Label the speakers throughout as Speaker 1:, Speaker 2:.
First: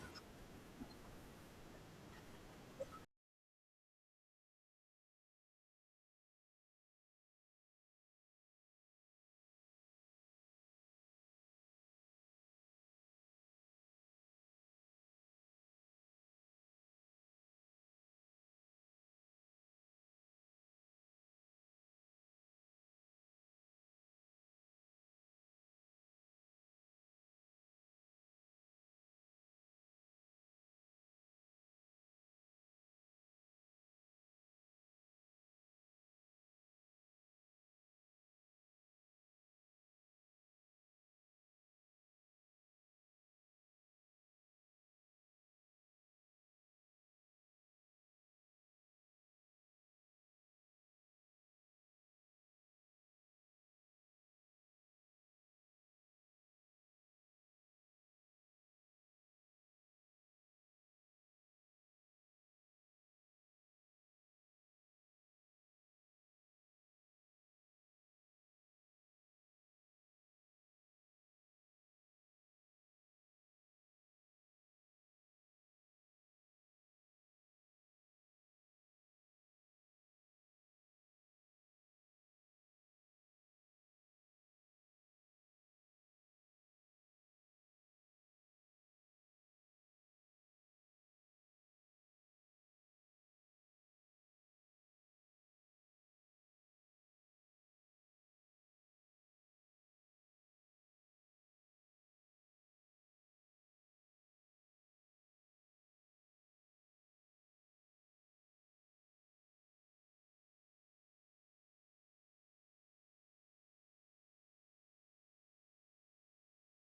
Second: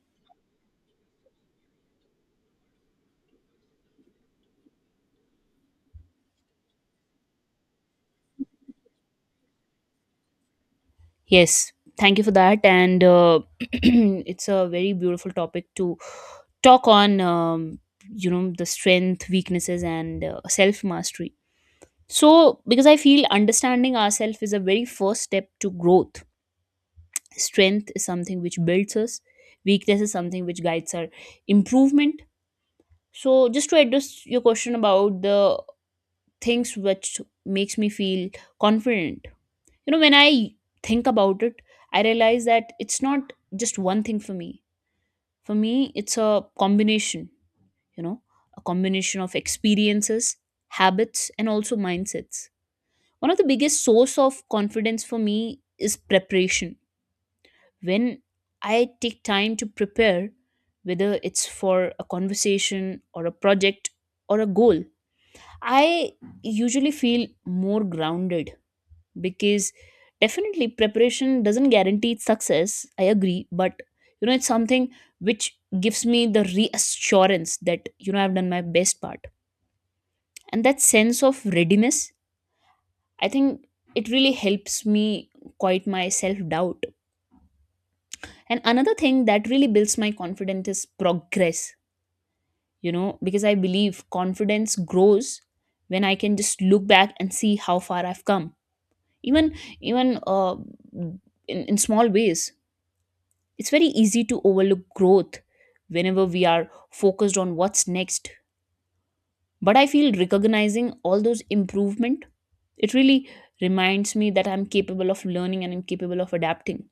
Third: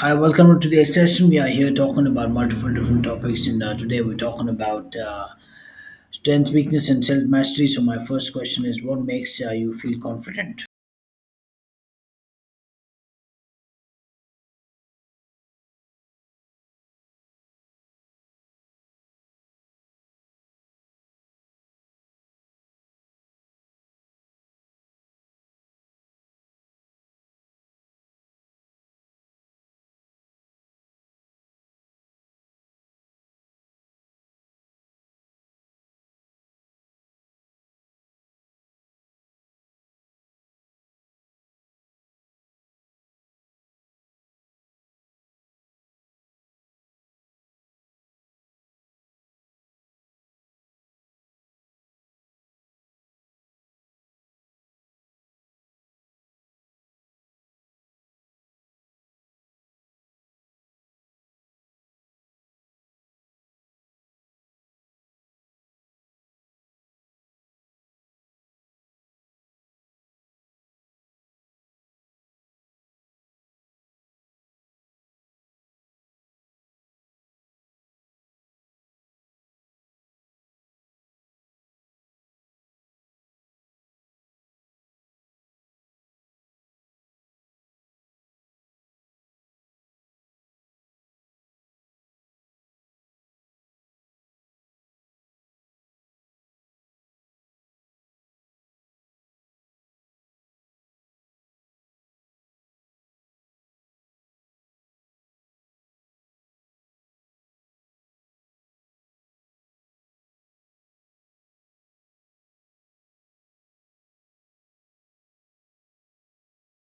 Speaker 1: Hi, welcome to today's session. We are here talking about multiple different topics, and today we're talking about strength, weakness, and self mastery. So, my first question is what makes you feel confident?
Speaker 2: Yes, thank you for that. And it's a very beautiful topic to talk on, you know, the strength, weaknesses, and self mastery. So, because I feel understanding ourselves is a very first step to growth. Strength is something which builds us, weakness is something which guides our improvement. So, just to address your question about the things which makes me feel confident. You know, when I think about it, I realize that it's not just one thing for me. For me, it's a combination, you know, a combination of experiences, habits, and also mindsets. One of the biggest source of confidence for me is preparation. When I take time to prepare, whether it's for a conversation or a project or a goal, I usually feel more grounded, because definitely preparation doesn't guarantee success, I agree, but it's something which gives me the reassurance that I've done my best part. And that sense of readiness, I think it really helps me quite my self doubt. And another thing that really builds my confidence is progress. You know, because I believe confidence grows when I can just look back and see how far I've come, even even in small ways. It's very easy to overlook growth whenever we are focused on what's next. But I feel recognizing all those improvement, it really reminds me that I'm capable of learning and I'm capable of adapting.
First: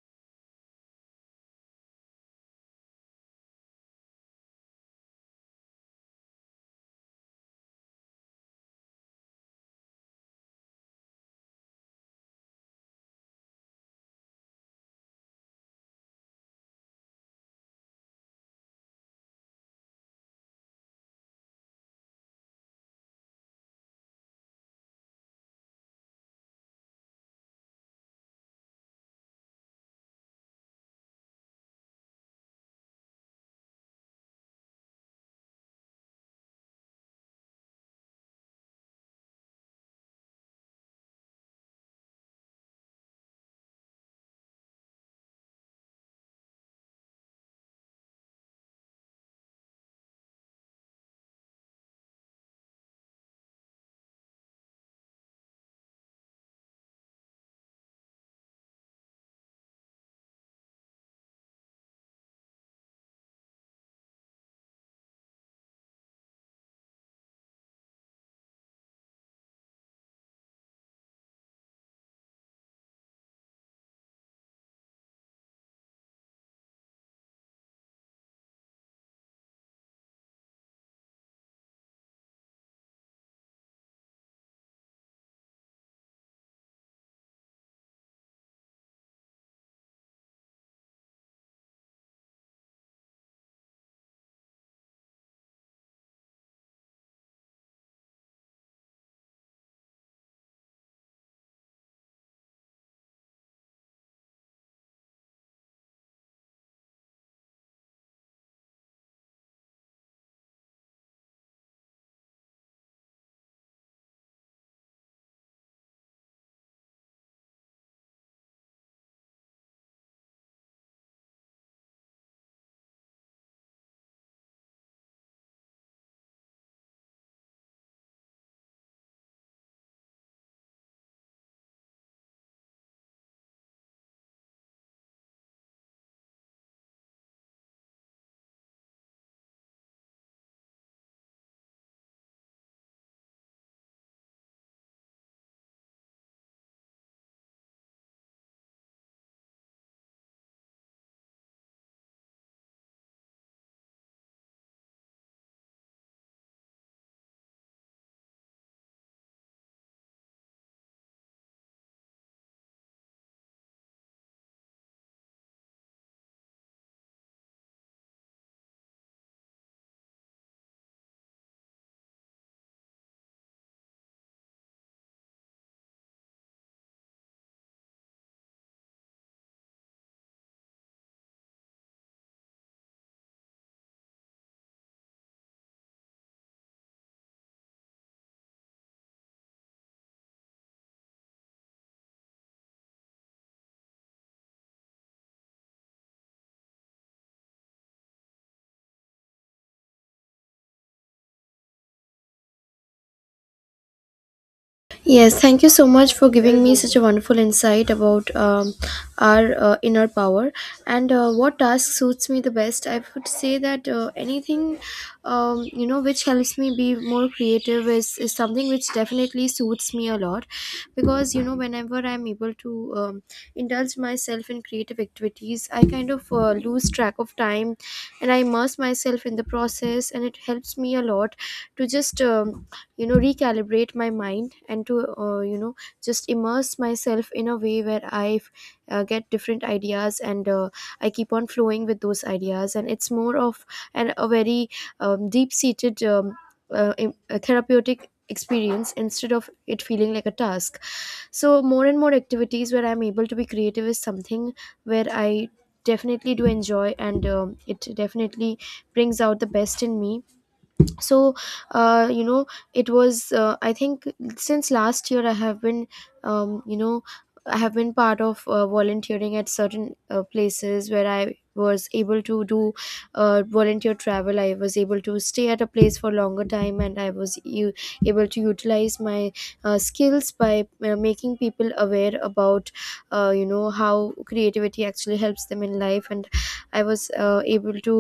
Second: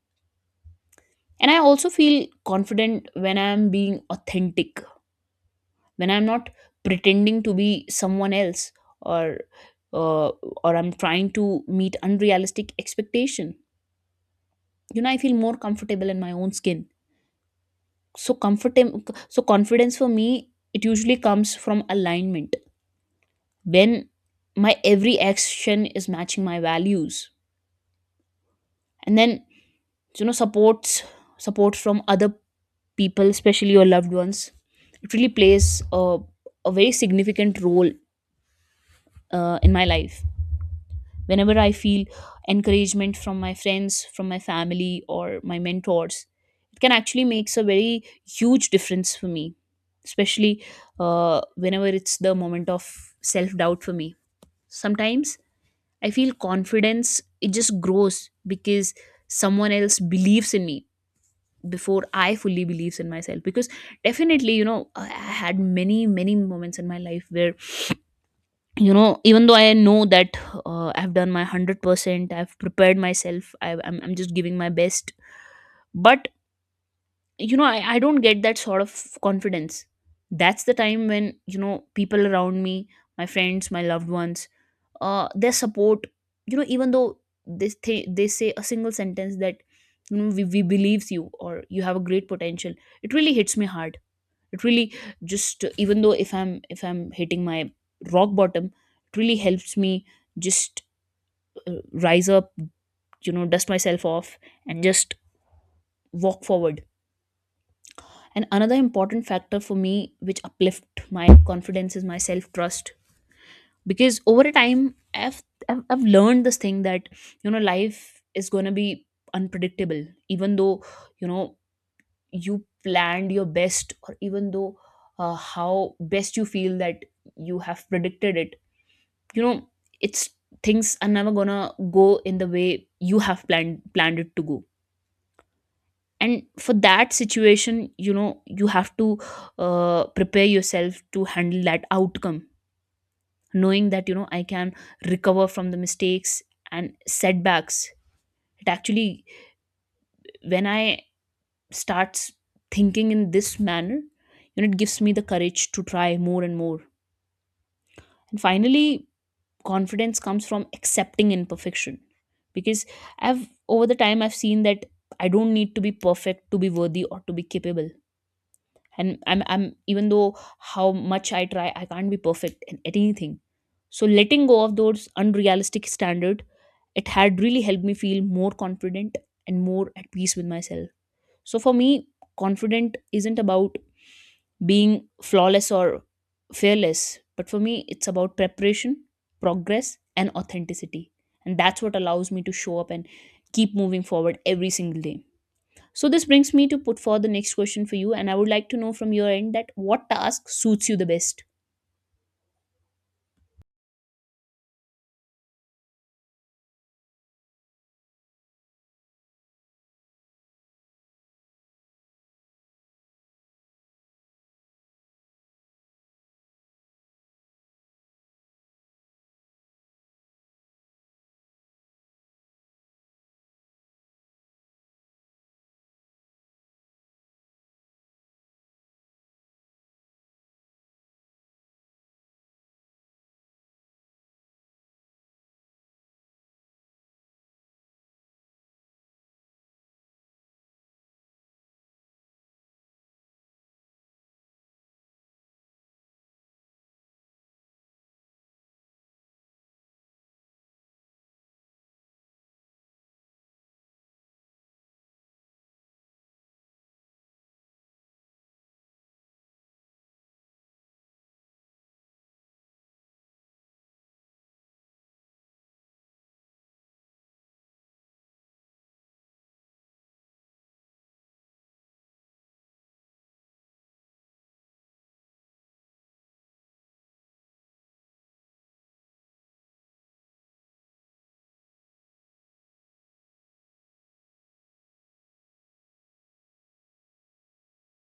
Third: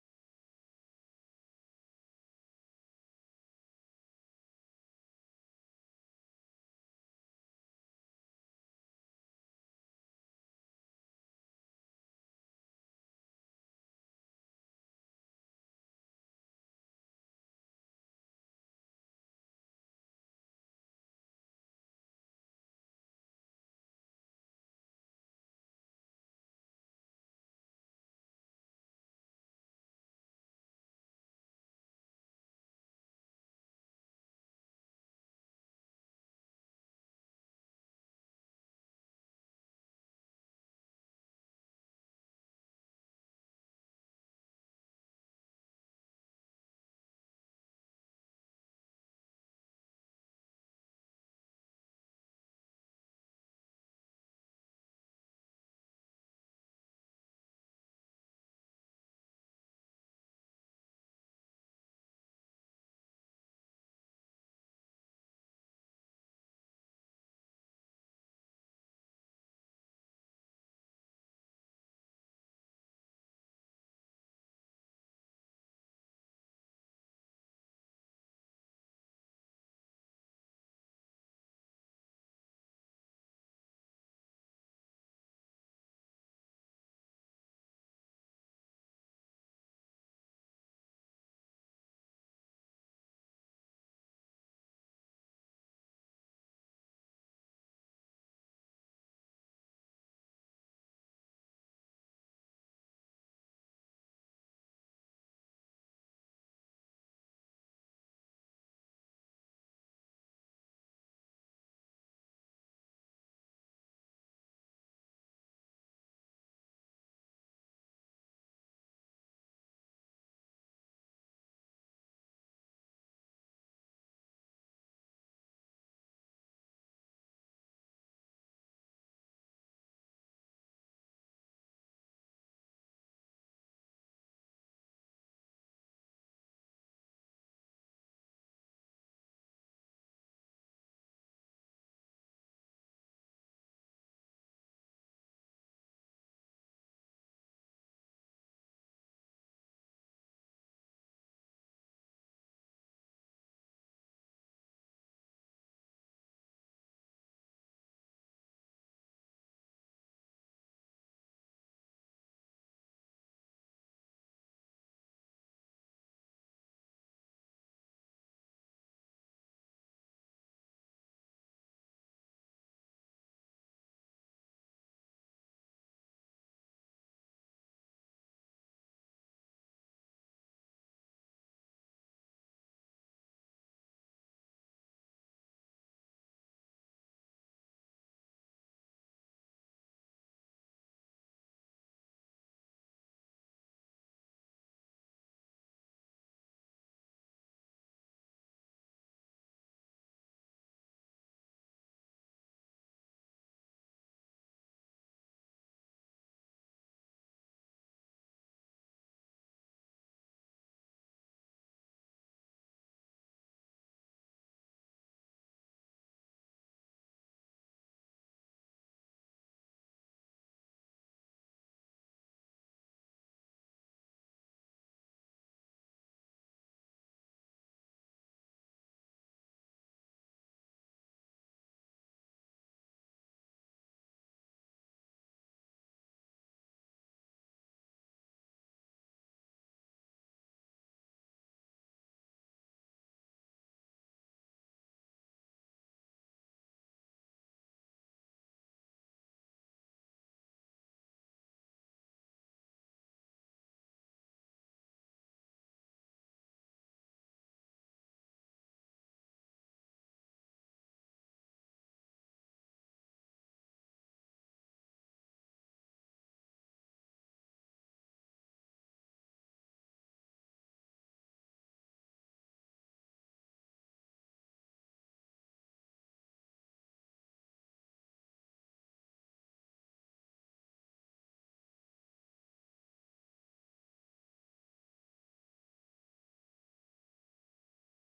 Speaker 2: And I also feel confident when I'm being authentic, when I'm not pretending to be someone else or or I'm trying to meet unrealistic expectation. You know, I feel more comfortable in my own skin. So comfortable. So confidence for me, it usually comes from alignment, when my every action is matching my values. And then, you know, support from other people, especially your loved ones, it really plays a very significant role in my life. Whenever I feel encouragement from my friends, from my family or my mentors, it can actually makes a very huge difference for me, especially whenever it's the moment of self doubt for me. Sometimes I feel confidence, it just grows because someone else believes in me before I fully believes in myself. Because definitely, you know, I had many moments in my life where, you know, even though I know that I've done my 100%, I've prepared myself, I'm just giving my best, but you know, I don't get that sort of confidence. That's the time when, you know, people around me, my friends, my loved ones, their support, you know, even though they say a single sentence that, you know, we believes you or you have a great potential, it really hits me hard. It really just, even though if I'm hitting my rock bottom, it really helps me just rise up, you know, dust myself off and just walk forward. And another important factor for me which uplift my confidence is my self trust. Because over a time, I've learned this thing that, you know, life is going to be unpredictable. Even though, you know, you planned your best, or even though how best you feel that you have predicted it, you know, it's, things are never gonna go in the way you have planned it to go. And for that situation, you know, you have to prepare yourself to handle that outcome. Knowing that, you know, I can recover from the mistakes and setbacks, it actually, when I starts thinking in this manner, you know, it gives me the courage to try more and more. And finally, confidence comes from accepting imperfection. Because I've over the time I've seen that I don't need to be perfect to be worthy or to be capable. And I'm even though how much I try, I can't be perfect in anything. So letting go of those unrealistic standard, it had really helped me feel more confident and more at peace with myself. So for me, confident isn't about being flawless or fearless. But for me, it's about preparation, progress, and authenticity. And that's what allows me to show up and keep moving forward every single day. So this brings me to put forward the next question for you, and I would like to know from your end that what task suits you the best.
Speaker 3: Yes, thank you so much for giving me such a wonderful insight about our inner power and what task suits me the best. I would say that anything which helps me be more creative is something which definitely suits me a lot because whenever I'm able to indulge myself in creative activities, I kind of lose track of time, and I immerse myself in the process, and it helps me a lot to just recalibrate my mind and to uh, you know just immerse myself in a way where I get different ideas, and I keep on flowing with those ideas, and it's more of a very deep seated a therapeutic experience instead of it feeling like a task. So more and more activities where I'm able to be creative is something where I definitely do enjoy, and it definitely brings out the best in me. So uh, you know it was I think since last year I have been um, you know I have been part of volunteering at certain places where I was able to do volunteer travel. I was able to stay at a place for longer time, and able to utilize my skills by making people aware about how creativity actually helps them in life. And I was able to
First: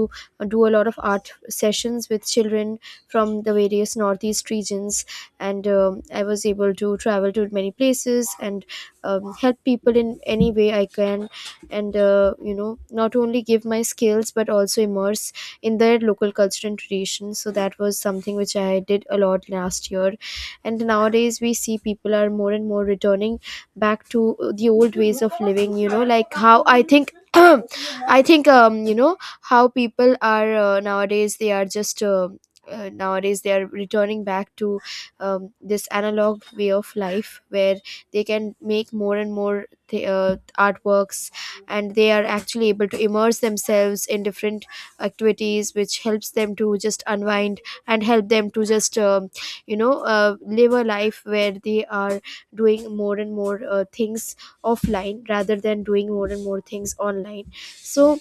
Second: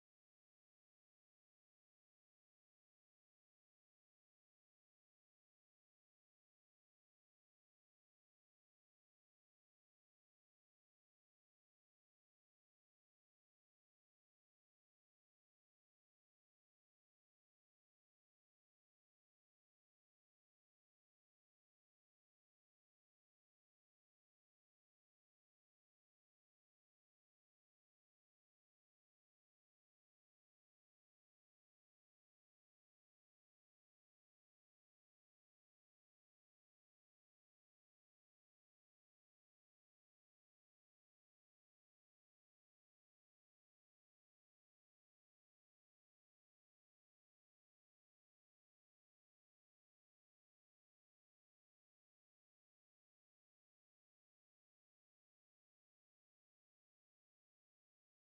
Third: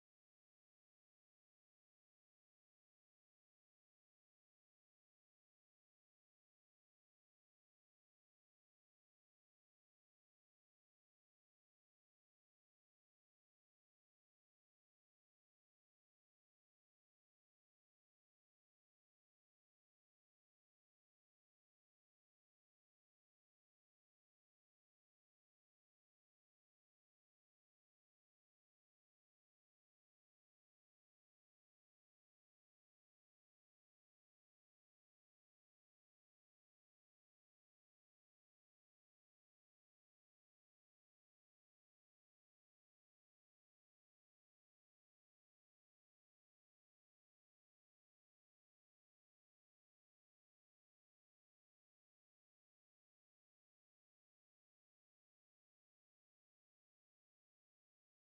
Speaker 3: do a lot of art sessions with children from the various northeast regions, and I was able to travel to many places, and help people in any way I can, and not only give my skills but also immerse in their local culture and tradition. So that was something which I did a lot last year. And nowadays we see people are more and more returning back to the old ways of living, like how I think I think how people are nowadays, they are just nowadays they are returning back to this analog way of life where they can make more and more artworks, and they are actually able to immerse themselves in different activities which helps them to just unwind, and help them to just live a life where they are doing more and more things offline rather than doing more and more things online. So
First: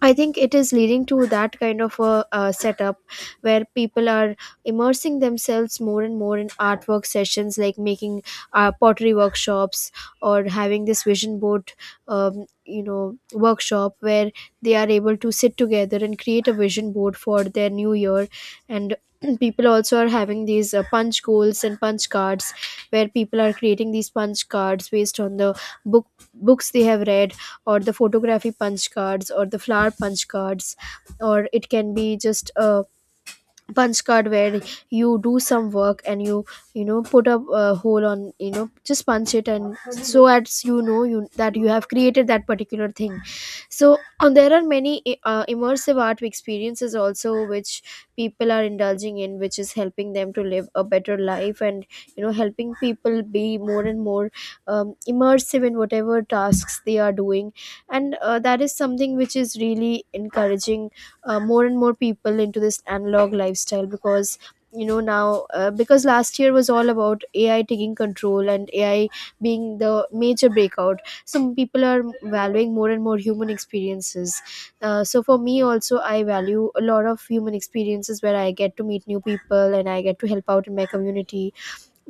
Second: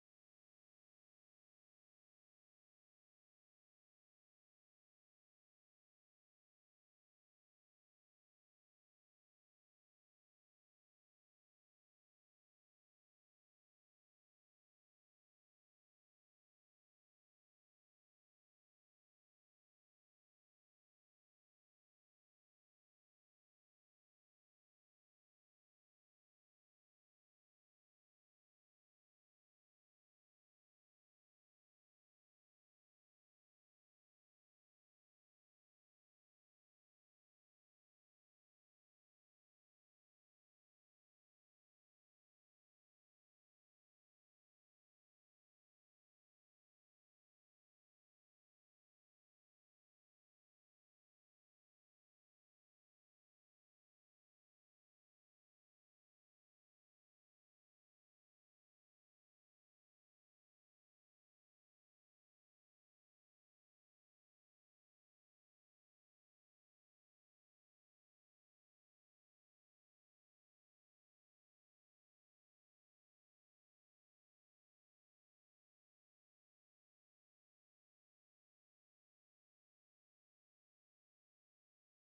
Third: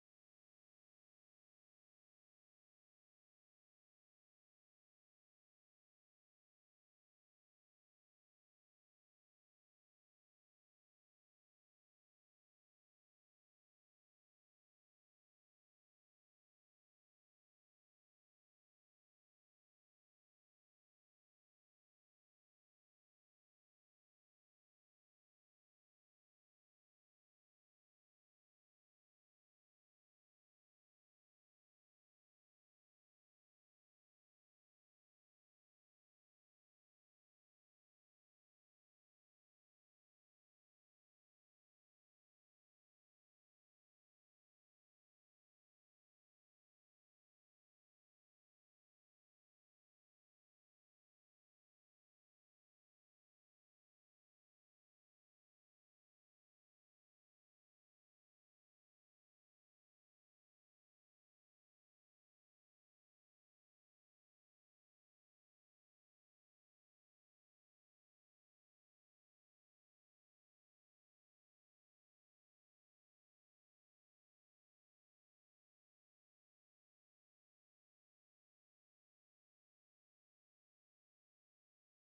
Speaker 3: I think it is leading to that kind of a setup where people are immersing themselves more and more in artwork sessions, like making pottery workshops, or having this vision board workshop where they are able to sit together and create a vision board for their new year. And people also are having these punch goals and punch cards, where people are creating these punch cards based on the book books they have read, or the photography punch cards or the flower punch cards, or it can be just a punch card where you do some work and you know put a hole on, just punch it, and so as you know you that you have created that particular thing. So there are many immersive art experiences also which people are indulging in, which is helping them to live a better life, and helping people be more and more immersive in whatever tasks they are doing. And that is something which is really encouraging more and more people into this analog lifestyle, because now because last year was all about AI taking control and AI being the major breakout, some people are valuing more and more human experiences. So for me also, I value a lot of human experiences where I get to meet new people and I get to help out in my community.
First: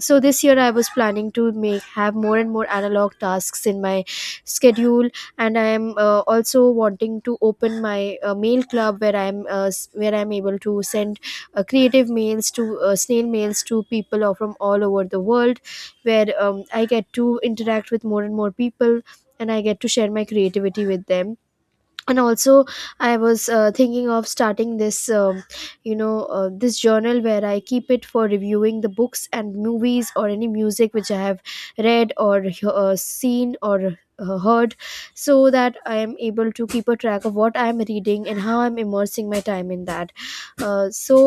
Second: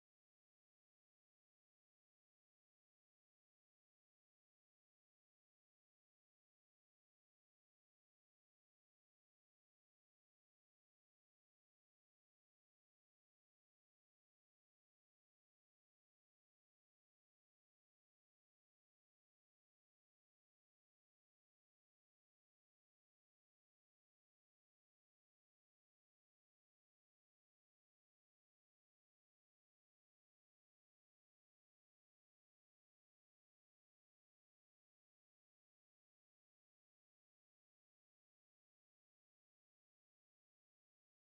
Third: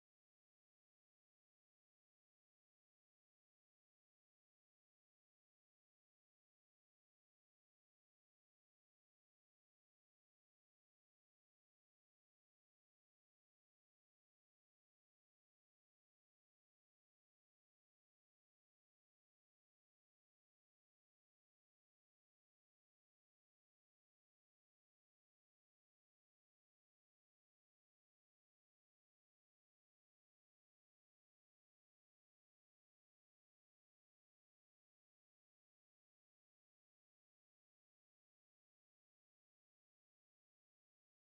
Speaker 3: So this year I was planning to make have more and more analog tasks in my schedule. And I am also wanting to open my mail club where where I'm able to send creative mails to snail mails to people from all over the world, where I get to interact with more and more people and I get to share my creativity with them. And also, I was thinking of starting this you know this journal where I keep it for reviewing the books and movies or any music which I have read, or seen, or heard, so that I am able to keep a track of what I am reading and how I'm immersing my time in that. So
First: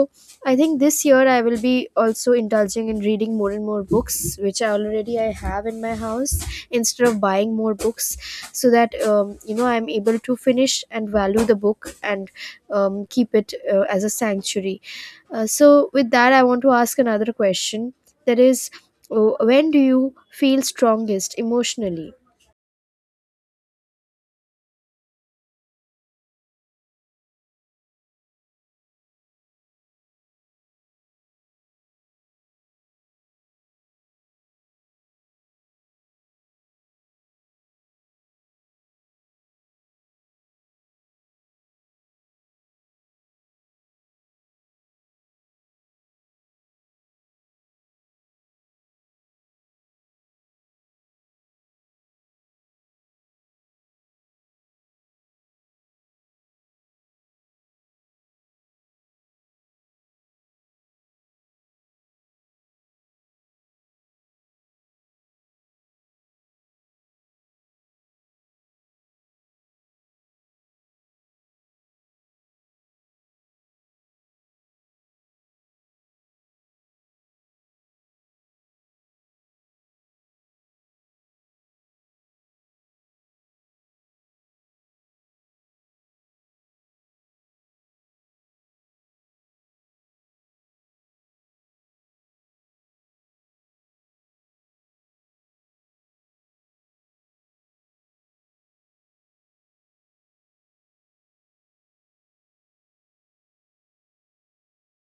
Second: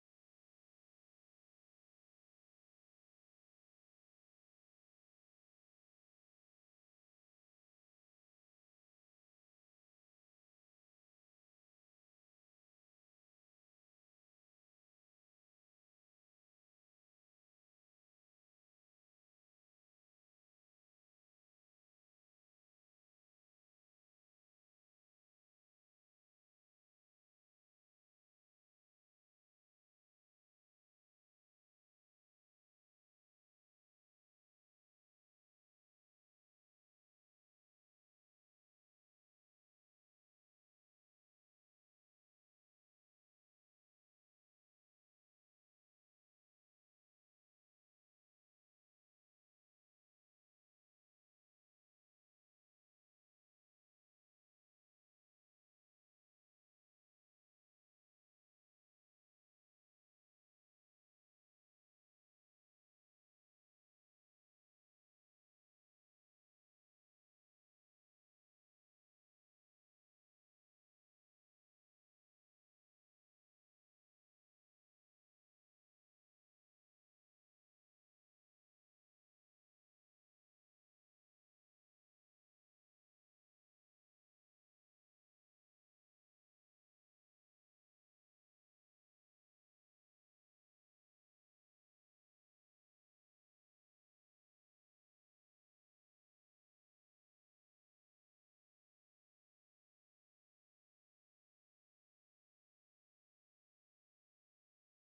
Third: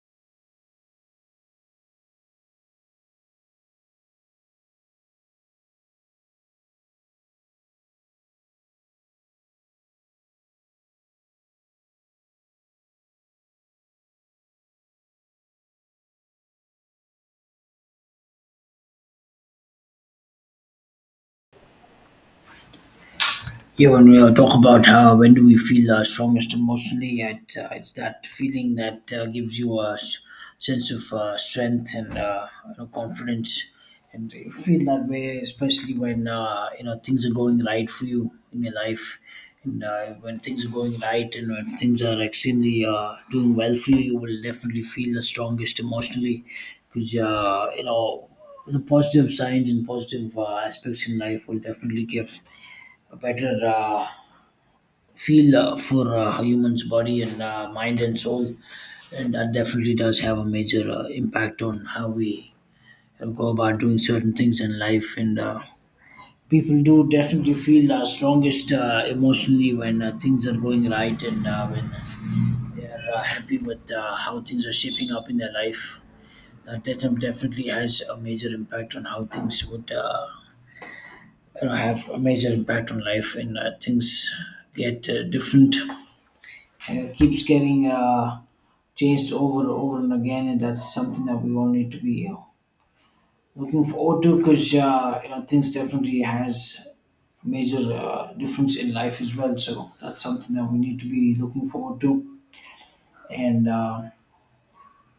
Speaker 3: I think this year I will be also indulging in reading more and more books which I have in my house, instead of buying more books, so that I'm able to finish and value the book, and keep it as a sanctuary. So with that I want to ask another question, that is, when do you feel strongest emotionally?
Speaker 1: Yeah, when we talk about how when do we feel strongest emotionally, it's that feeling that gives you a sense of strength and you know, confidence, and you feel that way especially when you know things are going right for you in your life, and when things are going right and when things are extremely doing well for you, you will definitely feel the strongest emotionally, because you know the positive signs and positive aspects in life will definitely give a better feel for human's body and mind and soul. And that definitely does have a major impact on how we you go about doing certain things in life. And People do definitely feel strongest emotionally when things are going right and when they're happy with how things are shaping up in their life. That definitely has a major impact on how things would you know, have a major impact on life, and things get different and it keeps getting changed over and over and again. And that's something that we all need to be looking forward to because you know things definitely has major difference in life as well. So that's something that we need to be looking forward to. And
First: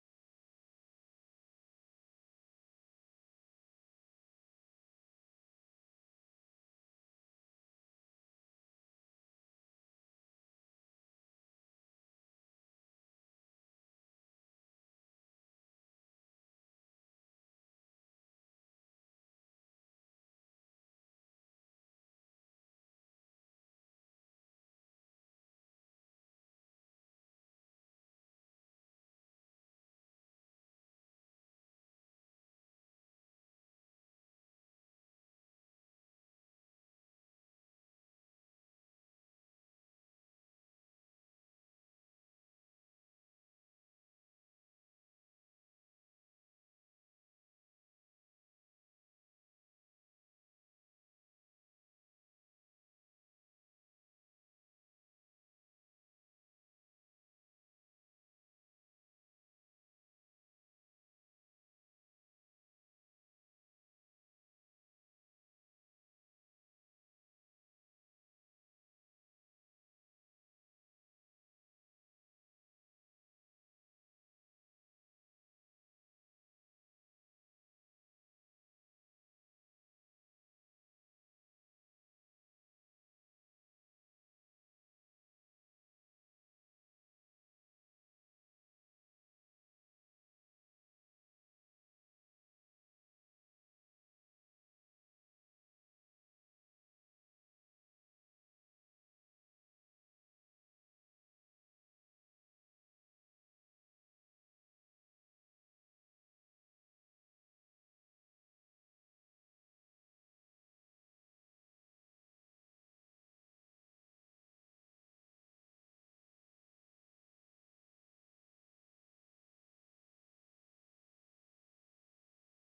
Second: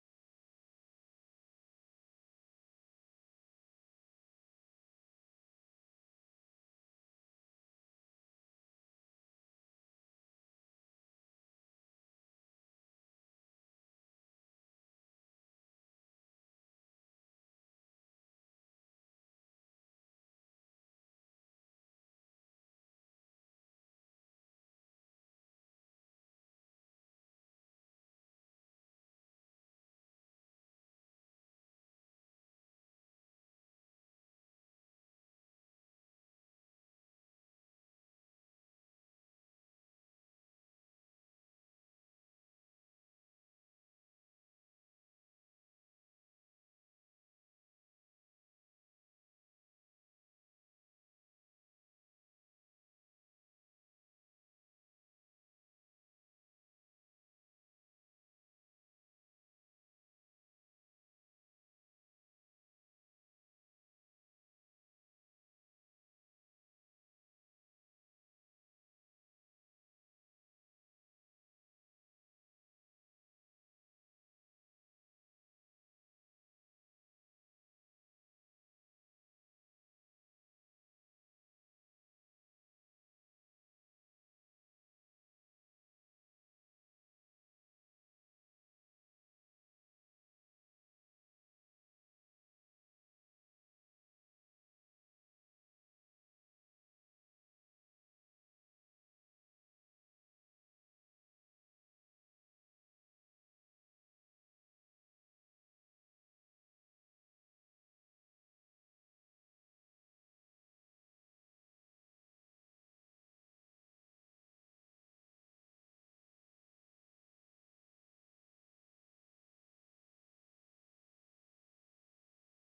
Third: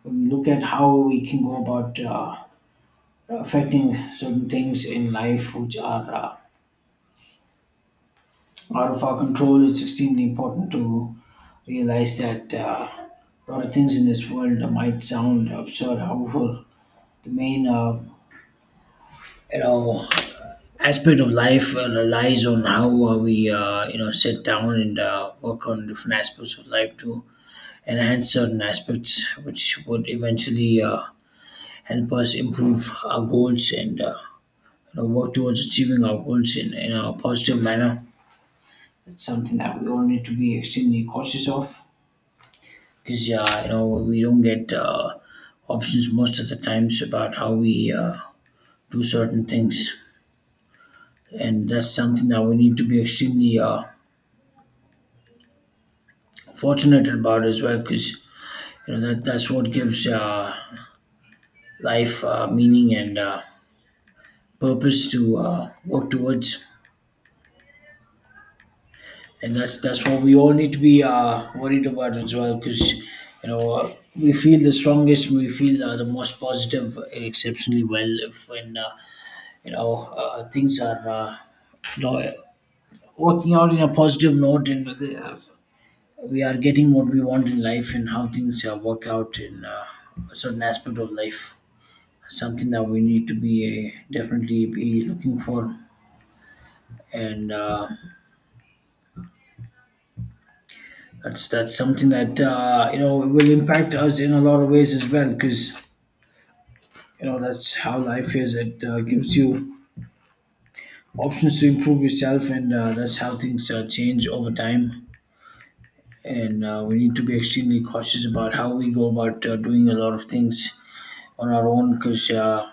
Speaker 1: When we look at how we can go about affecting certain things in life which are out of our control, it's extremely important to realize that a lot of things in this world might sound absurd. However, the main you know aspect of life relies on how we you know sit down and work on different aspects of life to enhance certain aspects which would eventually help us improve our goals and you know, work towards achieving our goals in a positive manner. It's something that we all need to be extremely cautious of because yeah, you know, we don't get options most of the times about how we do certain things, and that's something that we need to be extremely fortunate about as well because you know that's what gives life meaning and purpose to work towards. And that's what we all need to be worried about as well because we feel the strongest, we feel the most positive exceptionally well if when you know things are you know working out in a positive note, and we are getting what we want in life and how things work out in a certain aspect of life. Something that we need to be definitely be looking for. And That's something that you know will impact us in a lot of ways as well because you know that's how life is. It gives you options to improve yourself, and that's how things change over time. And we need to be extremely cautious about how we go about doing a lot of things on our own because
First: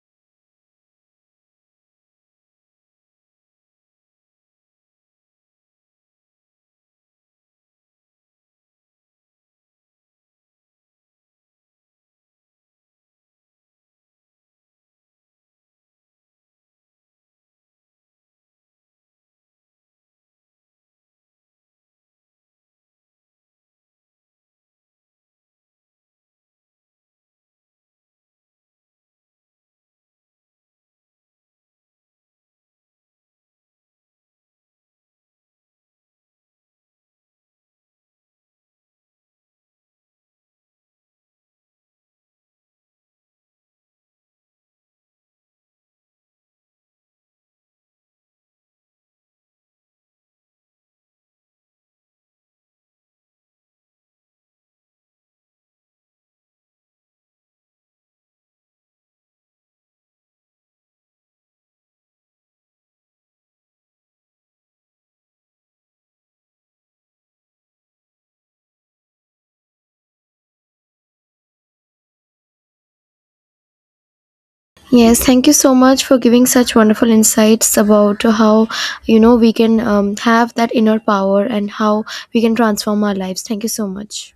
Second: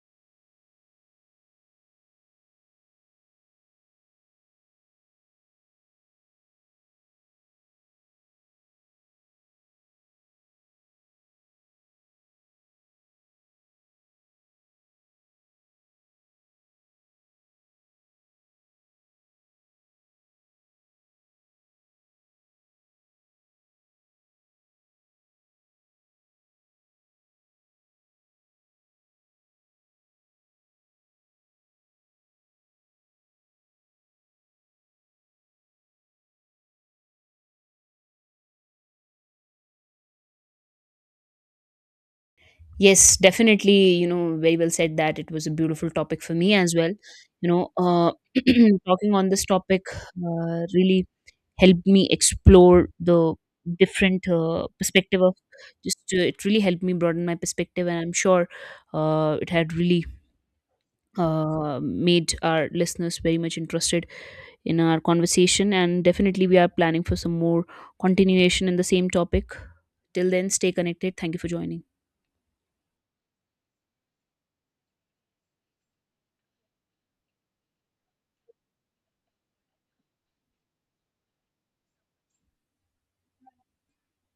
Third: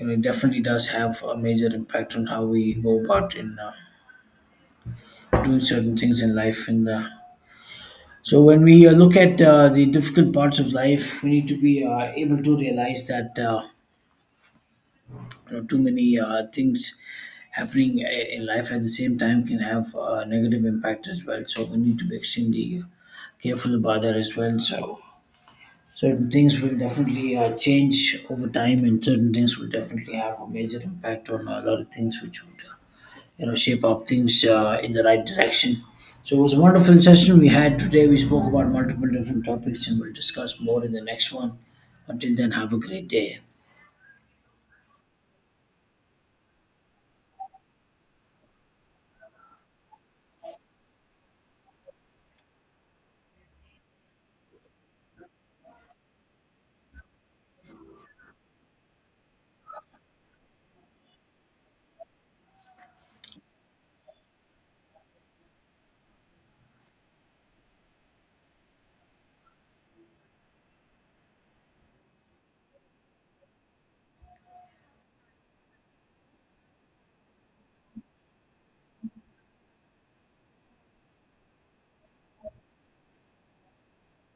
Speaker 1: and it definitely does have a major impact on how we go about in doing certain things in life. And So, when we look at the difficult parts of life, we need to be able to realize that you know, too many things happening in life at the same time can have a negative impact as well. So, we need to be extremely careful about that as well. So. Certain things will definitely change over time, and certain things will definitely have a major impact on a lot of things which would you know shape up things in the right direction. So it was a wonderful session we had today. We spoke about multiple different topics and we'll discuss more in the next one. Until then, have a great
Speaker 2: Yes,
Speaker 1: day.
Speaker 2: definitely. You know, very well said that it was a beautiful topic for me as well. You know, talking on this topic really helped me explore the different perspective of, just it really helped me broaden my perspective. And I'm sure it had really made our listeners very much interested in our conversation. And definitely we are planning for some more continuation in the same topic. Till then, stay connected. Thank you for joining.
Speaker 3: Yes, thank you so much for giving such wonderful insights about how we can have that inner power, and how we can transform our lives. Thank you so much.